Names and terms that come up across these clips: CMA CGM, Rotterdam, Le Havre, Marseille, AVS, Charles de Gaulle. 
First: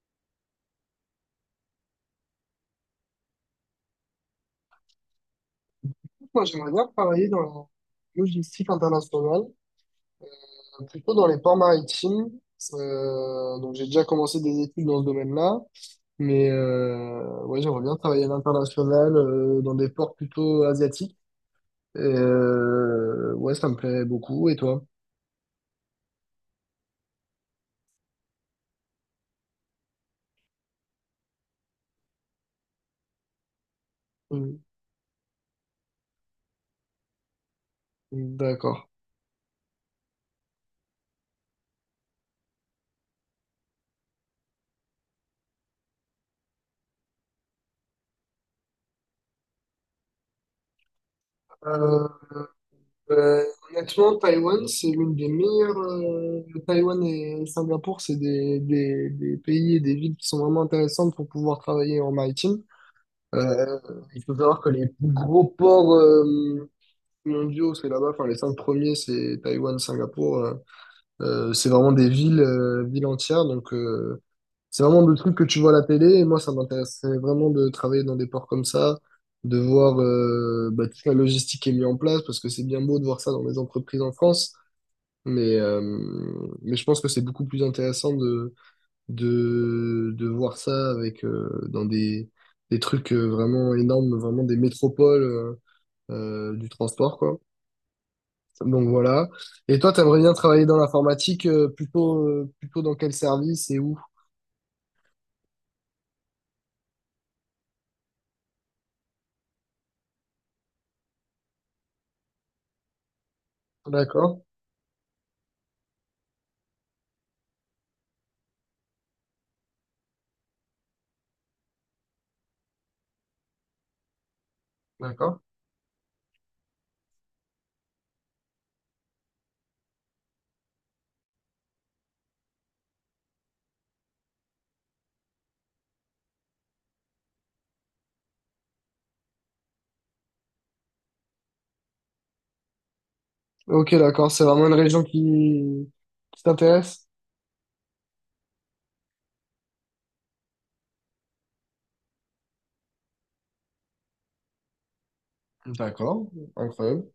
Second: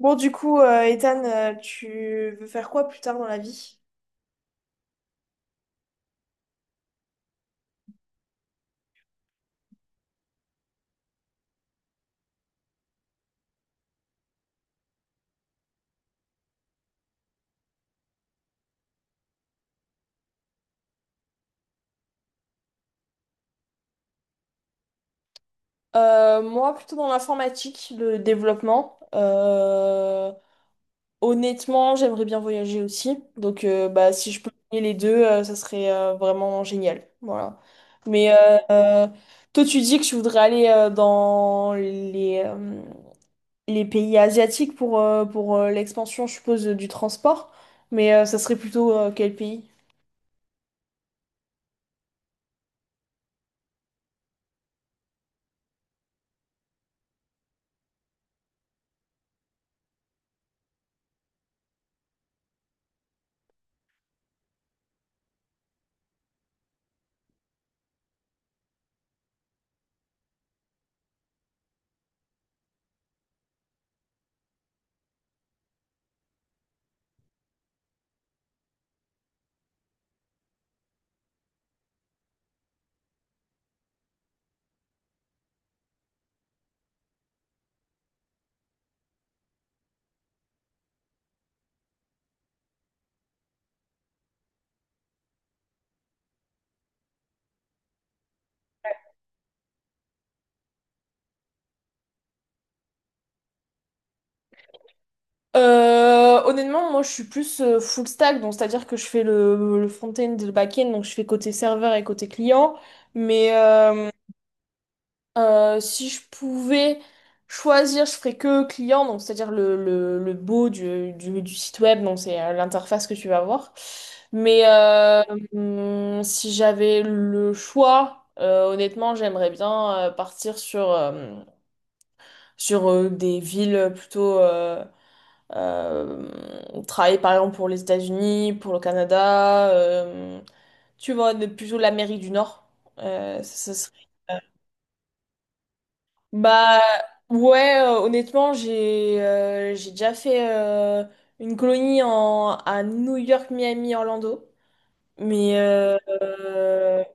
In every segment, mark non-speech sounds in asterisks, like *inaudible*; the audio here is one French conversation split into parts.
Ethan, tu veux faire quoi plus tard dans la vie? Moi, j'aimerais bien travailler dans la logistique internationale, plutôt dans les ports maritimes. Donc, j'ai déjà commencé des études dans ce domaine-là, mais ouais, j'aimerais bien travailler à l'international, dans des ports plutôt asiatiques. Et, ouais, ça me plairait beaucoup. Et toi? Moi, plutôt dans l'informatique, le développement. Honnêtement, j'aimerais bien voyager aussi. Donc, si je peux Mm. lier les deux, ça serait vraiment génial. Voilà. Mais euh, D'accord. euh, Toi, tu dis que tu voudrais aller dans les pays asiatiques pour, l'expansion, je suppose, du transport. Mais ça serait plutôt quel pays? Euh, euh, honnêtement, Taïwan, c'est l'une des meilleures. Taïwan et Singapour, c'est des pays et des villes qui sont vraiment intéressantes pour pouvoir travailler en maritime. Euh, il faut savoir que les plus gros ports mondiaux, c'est là-bas. Enfin, les cinq premiers, c'est Taïwan, Singapour. C'est vraiment des villes, villes entières. Donc, c'est vraiment des trucs que tu vois à la télé. Et moi, ça m'intéressait vraiment de travailler dans des ports comme ça, de voir bah, toute la logistique qui est mise en place, parce que c'est bien beau de voir ça dans les entreprises en France. Mais, euh, mais je pense que c'est beaucoup plus intéressant de voir ça avec dans des trucs vraiment énormes, vraiment des métropoles du transport, quoi. Donc voilà. Et toi, t'aimerais bien travailler dans l'informatique, plutôt dans quel service et où? Honnêtement, moi je suis plus full stack, donc c'est-à-dire que je fais le front-end et le back-end, donc je fais côté serveur et côté client. Mais euh, D'accord, Si je pouvais choisir, je ferais que client, donc c'est-à-dire le beau du site web, donc c'est l'interface que tu vas voir. Mais euh, d'accord. Si j'avais le choix, honnêtement, j'aimerais bien partir sur des villes plutôt. Euh, Travailler par exemple pour les États-Unis, pour le Canada, tu vois, plutôt l'Amérique du Nord. Euh, ça, ça Ok, serait- d'accord. euh, C'est vraiment une région qui Bah t'intéresse? ouais, honnêtement, j'ai déjà fait une colonie à New York, Miami, Orlando, mais D'accord, incroyable.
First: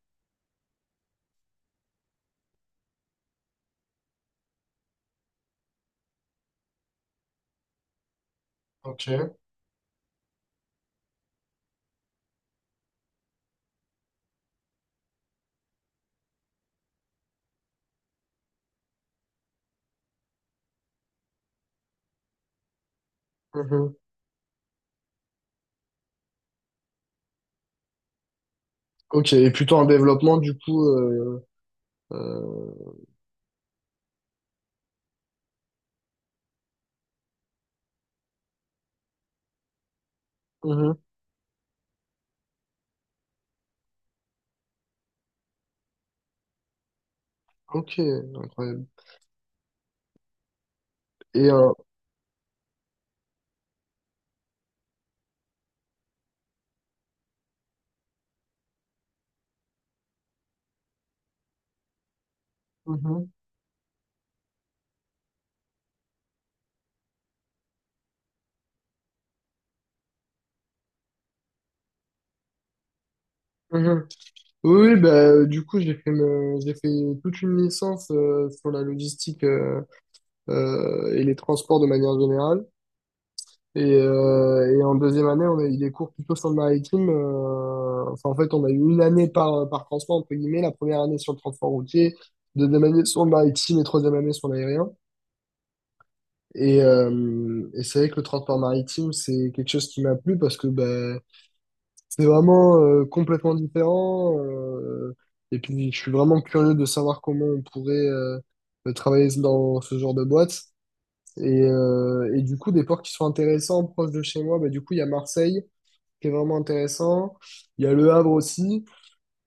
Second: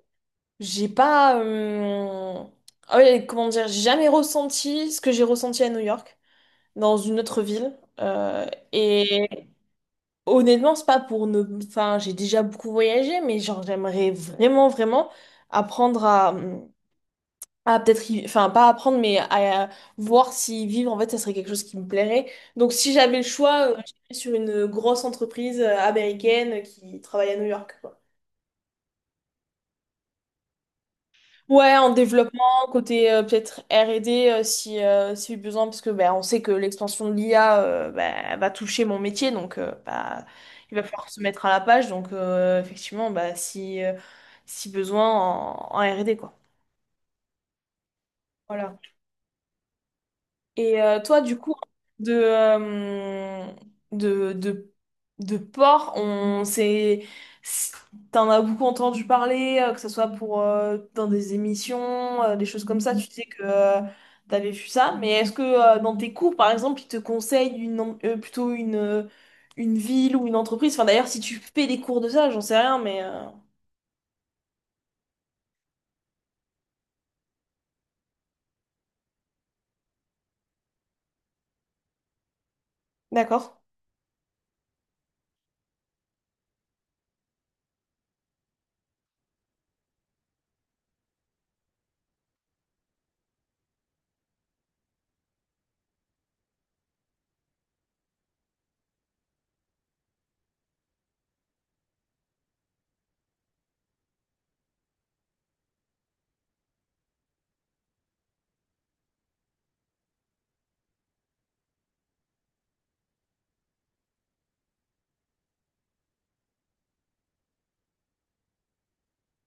j'ai pas, ouais, comment dire, j'ai jamais ressenti ce que j'ai ressenti à New York dans une autre ville. Euh, Ok. et honnêtement, c'est pas pour ne... Enfin, j'ai déjà beaucoup voyagé, mais genre, j'aimerais vraiment, vraiment apprendre à peut-être... Enfin, pas apprendre, mais à voir si vivre, en fait, ça serait quelque chose qui me plairait. Donc, si j'avais le choix, Mhm. j'irais sur une grosse entreprise américaine qui travaille à New York, quoi. Ok, et plutôt en développement, du coup. Ouais, en développement, euh, côté peut-être R&D si besoin, parce que ben on sait que l'expansion de l'IA va toucher mon métier, donc il va mhm. falloir se mettre à la page, donc effectivement, bah, si besoin en R&D, quoi. Ok, Voilà. incroyable. Et toi, du Et coup, de, euh, de, de, de porc, on s'est, s- t'en as beaucoup entendu parler, que ce soit pour, dans des émissions, des choses comme ça, tu sais mhm, que tu t'avais vu ça, mais est-ce que dans tes cours, par exemple, ils te conseillent plutôt une ville ou une entreprise? Enfin, d'ailleurs, si tu fais des cours de ça, j'en sais rien, mhm. Oui, oui, bah, du coup, j'ai fait toute une licence sur la logistique et les transports de manière générale. d'accord. Et en deuxième année, on a eu des cours plutôt sur le maritime. Enfin, en fait, on a eu une année par, par transport, entre guillemets, la première année sur le transport routier, deuxième année sur le maritime et troisième année sur l'aérien. Et c'est vrai que le transport maritime, c'est quelque chose qui m'a plu parce que bah, c'est vraiment complètement différent. Et puis, je suis vraiment curieux de savoir comment on pourrait travailler dans ce genre de boîte. Et du coup, des ports qui sont intéressants, proches de chez moi, bah, du coup, il y a Marseille, qui est vraiment intéressant. Il y a Le Havre aussi.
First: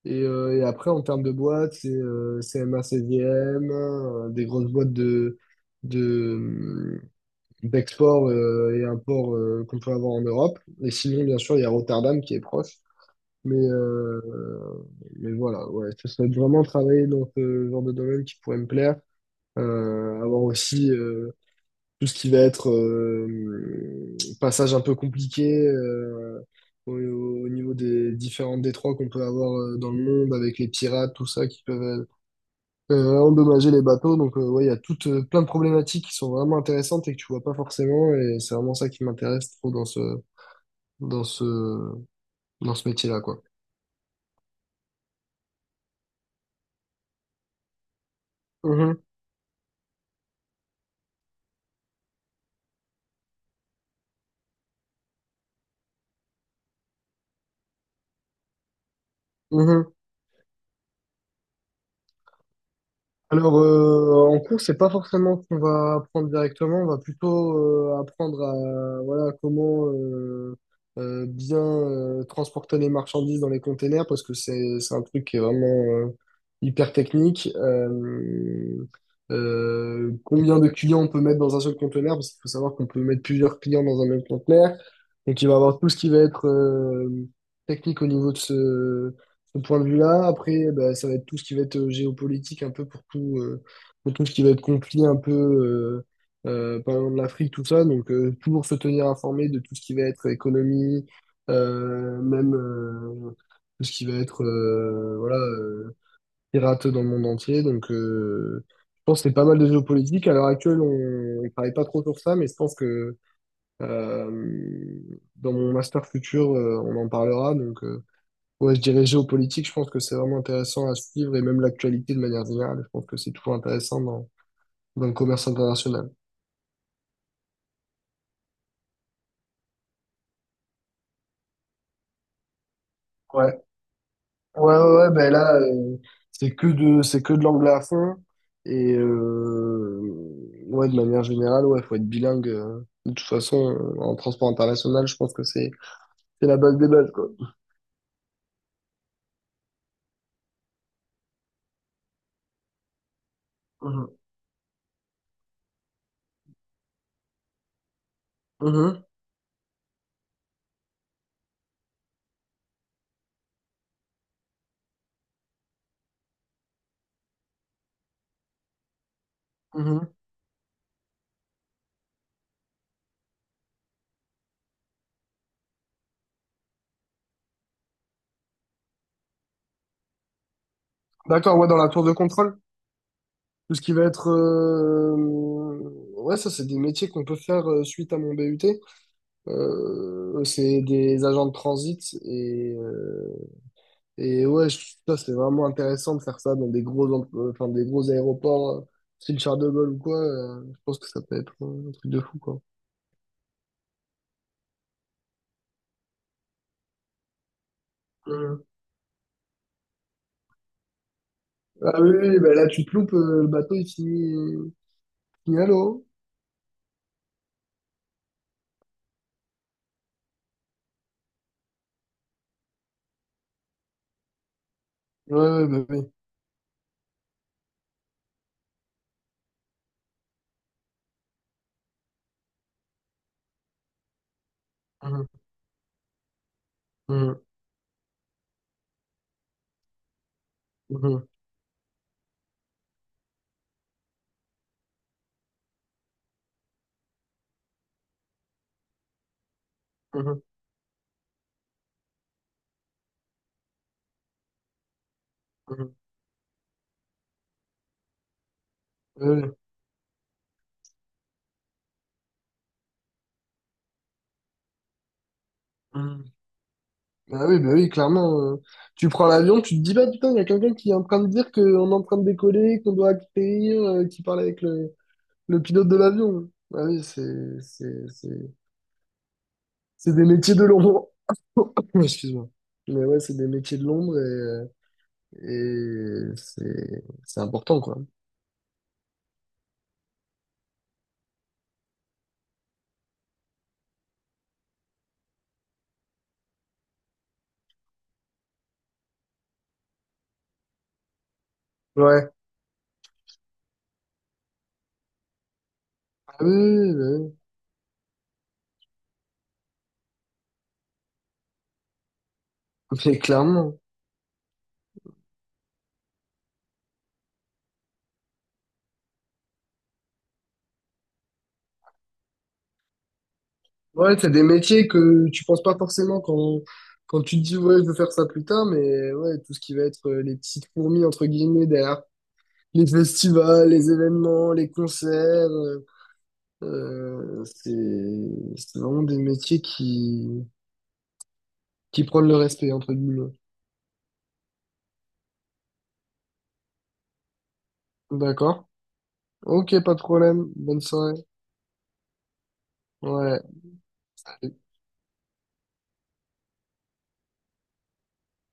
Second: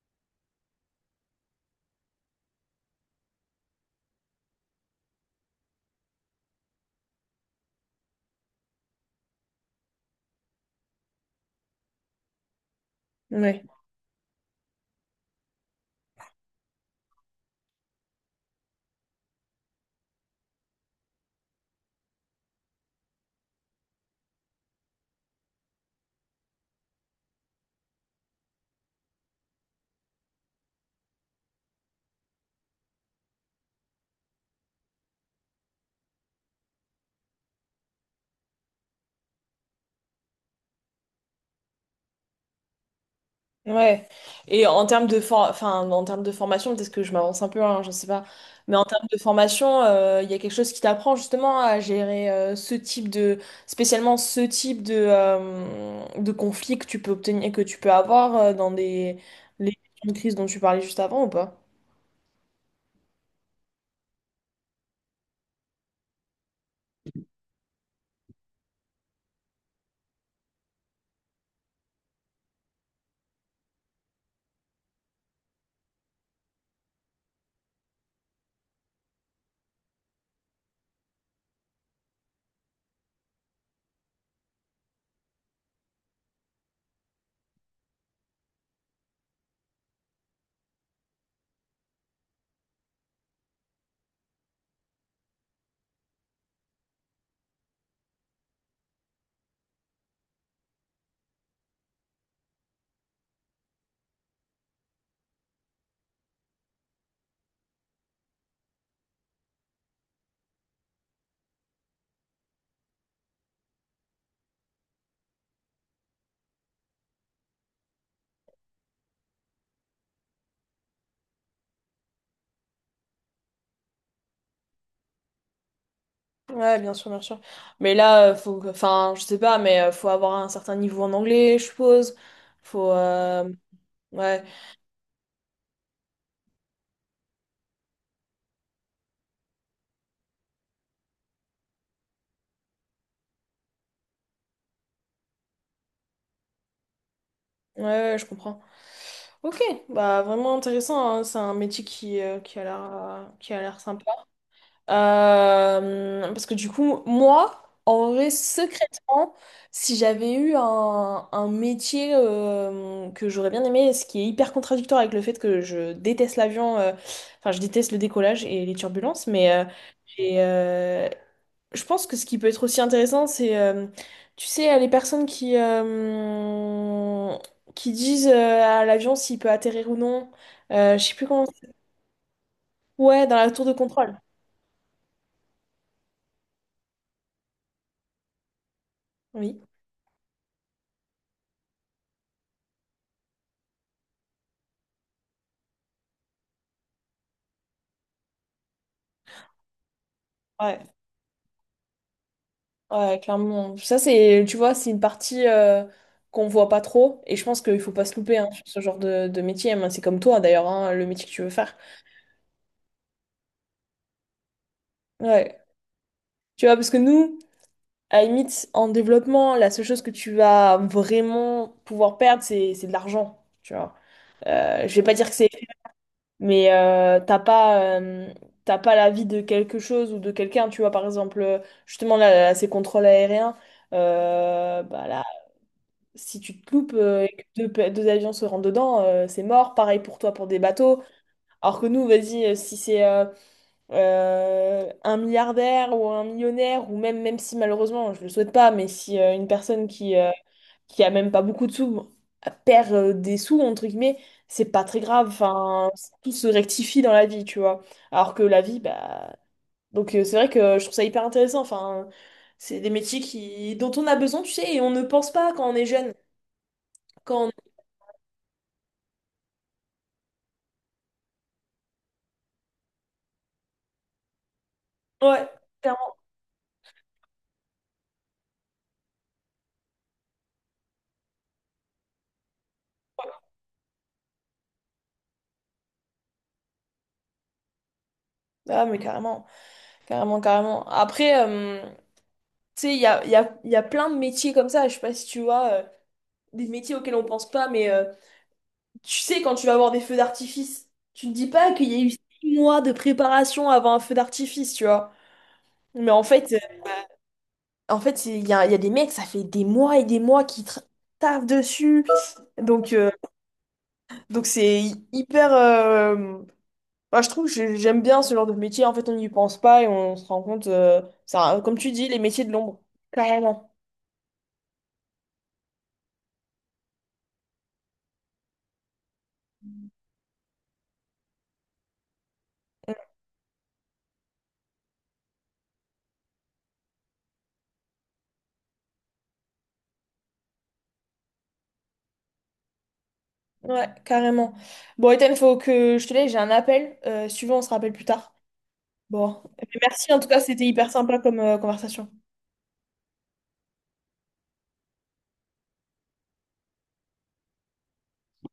Et après, en termes de boîtes, c'est CMA, CGM, des grosses boîtes de, d'export et import qu'on peut avoir en Europe. Et sinon, bien sûr, il y a Rotterdam qui est proche. Mais, euh, mais voilà, ouais, ça serait de vraiment travailler dans ce genre de domaine qui pourrait me plaire. Avoir aussi tout ce qui va être passage un peu compliqué au, au niveau des différents détroits qu'on peut avoir dans le monde avec les pirates, tout ça, qui peuvent endommager les bateaux. Donc, ouais, il y a toutes plein de problématiques qui sont vraiment intéressantes et que tu vois pas forcément. Et c'est vraiment ça qui m'intéresse trop dans ce, dans ce métier-là, quoi. Ouais. Et en termes enfin, en termes de formation, peut-être que je m'avance un peu, hein, je sais pas. Mais en Mhm, termes de formation, il y a quelque chose qui t'apprend justement à gérer ce type de, spécialement ce type de conflit que tu peux obtenir, que tu peux avoir dans des les mhm. questions de crise dont tu parlais juste avant ou pas? Alors, en cours, c'est pas forcément ce qu'on va apprendre directement, on va plutôt apprendre à voilà comment bien transporter les marchandises dans les containers parce que c'est un truc qui est vraiment hyper technique. Combien de clients on peut mettre dans un seul conteneur parce qu'il faut savoir qu'on peut mettre plusieurs clients dans un même conteneur. Donc, il va y avoir tout ce qui va être technique au niveau de ce point de vue-là. Après, bah, ça va être tout ce qui va être géopolitique, un peu pour tout ce qui va être conflit, un peu, par exemple, l'Afrique, tout ça. Donc, toujours se tenir informé de tout ce qui va être économie, même tout ce qui va être voilà, pirate dans le monde entier. Donc, je pense que c'est pas mal de géopolitique. À l'heure actuelle, on ne travaille pas trop sur ça, mais je pense que euh, dans mon master futur, on en parlera. Donc, ouais, je dirais géopolitique, je pense que c'est vraiment intéressant à suivre et même l'actualité de manière générale, je pense que c'est toujours intéressant dans le commerce international. Ouais, bien sûr, bien sûr. Mais là, enfin, je sais pas, mais faut avoir un certain niveau en anglais, je suppose. Faut, euh, Ouais, ouais. ouais, ben là, c'est que de l'anglais à fond et ouais, de manière générale, ouais, faut être bilingue. De toute façon, en transport international, je pense que c'est la base des bases, quoi. Ouais, ouais, je comprends. Ok, bah vraiment intéressant, hein. C'est un métier qui a l'air sympa. Mhm. Parce que du coup, moi, en vrai, Mhm. secrètement, si j'avais eu un métier que j'aurais bien aimé, ce qui est hyper contradictoire avec le fait que je déteste l'avion, enfin je déteste le décollage et les turbulences, mais Mhm. j'ai, euh, je pense que ce qui peut être aussi intéressant, c'est tu sais, les personnes qui disent à l'avion s'il peut atterrir ou non. Je sais plus comment. D'accord, ouais, dans la tour de contrôle, Ouais, dans la tour de tout ce qui va contrôle. être, ouais, ça, c'est des métiers qu'on peut faire suite à mon BUT. Oui. C'est des agents de transit et ouais, ça c'est vraiment intéressant de faire ça dans enfin, des gros aéroports, style Charles de Gaulle ou quoi. Je Ouais, pense que ça peut être un truc de fou quoi. ouais, clairement. Ça, c'est, tu vois, c'est une partie qu'on voit pas trop. Et je pense qu'il faut pas se louper hein, sur Euh, ce genre de métier. Moi, c'est comme toi, d'ailleurs, hein, le métier que tu veux faire. Ah oui, oui, bah là tu te loupes, le bateau Ouais. finit à l'eau. Tu vois, parce que nous, à la limite, en développement, la seule chose que tu vas vraiment pouvoir perdre, c'est de l'argent, tu vois. Je vais pas dire que Ouais, c'est, ouais, bah oui. mais t'as pas l'avis de quelque chose ou de quelqu'un, tu vois, par exemple, justement, là, ces contrôles aériens, bah là, Mhm, si tu te loupes et que deux avions se rentrent dedans, c'est mort. Pareil pour toi pour des bateaux. mhm, Alors que nous, vas-y, si c'est un milliardaire ou un millionnaire, ou même, même si malheureusement, je le souhaite pas, mais si une personne mhm, qui a même pas beaucoup de sous, perd des sous, entre guillemets, c'est pas très grave. mhm, Enfin, mhm. tout se rectifie dans la vie, tu vois. Alors que la vie, Ouais, bah. ouais. Donc, c'est vrai que je trouve ça hyper intéressant. Enfin, c'est des métiers qui... dont on a besoin, tu sais, et on ne pense pas quand on est jeune. Mhm. Quand Bah oui, clairement. Tu prends l'avion, tu te dis, bah putain, il y a quelqu'un qui est en train de dire qu'on est en train de décoller, qu'on doit atterrir, qui parle avec le, Ouais, Le pilote de clairement. l'avion. Ah oui, c'est des métiers de l'ombre. *coughs* Excuse-moi. Mais ouais, c'est des métiers de l'ombre et c'est important, quoi. Ah, mais carrément, carrément, carrément. Après, tu sais, il y a plein de métiers comme ça. Je sais pas si tu vois, des métiers auxquels on pense pas, mais tu sais, quand tu vas voir des feux d'artifice, tu ne dis pas qu'il y a eu Ouais. 6 mois de préparation avant un feu d'artifice, tu vois. Mais en Ah oui, fait, oui, c'est- il y a des mecs, ça fait des mois et des mois qui taffent dessus. Donc, oui. Mais clairement. C'est hyper. Moi, je trouve que j'aime bien ce genre de métier. En fait, on n'y pense pas et on se rend compte. Ça, comme tu dis, les métiers de l'ombre. Carrément. Ouais, c'est des métiers que tu penses pas forcément quand tu te dis, ouais, je veux faire ça plus tard, mais ouais, tout ce qui va être les petites fourmis, entre guillemets, derrière les festivals, les événements, les concerts, euh, c'est, c'est vraiment des métiers qui prône le respect, entre guillemets. Ouais, carrément. Bon, Ethan, faut que je te laisse, j'ai un appel. Si tu veux, on se rappelle plus tard. D'accord? Bon. Ok, pas de Merci, en tout cas, problème. c'était Bonne hyper sympa soirée. comme conversation. Ouais.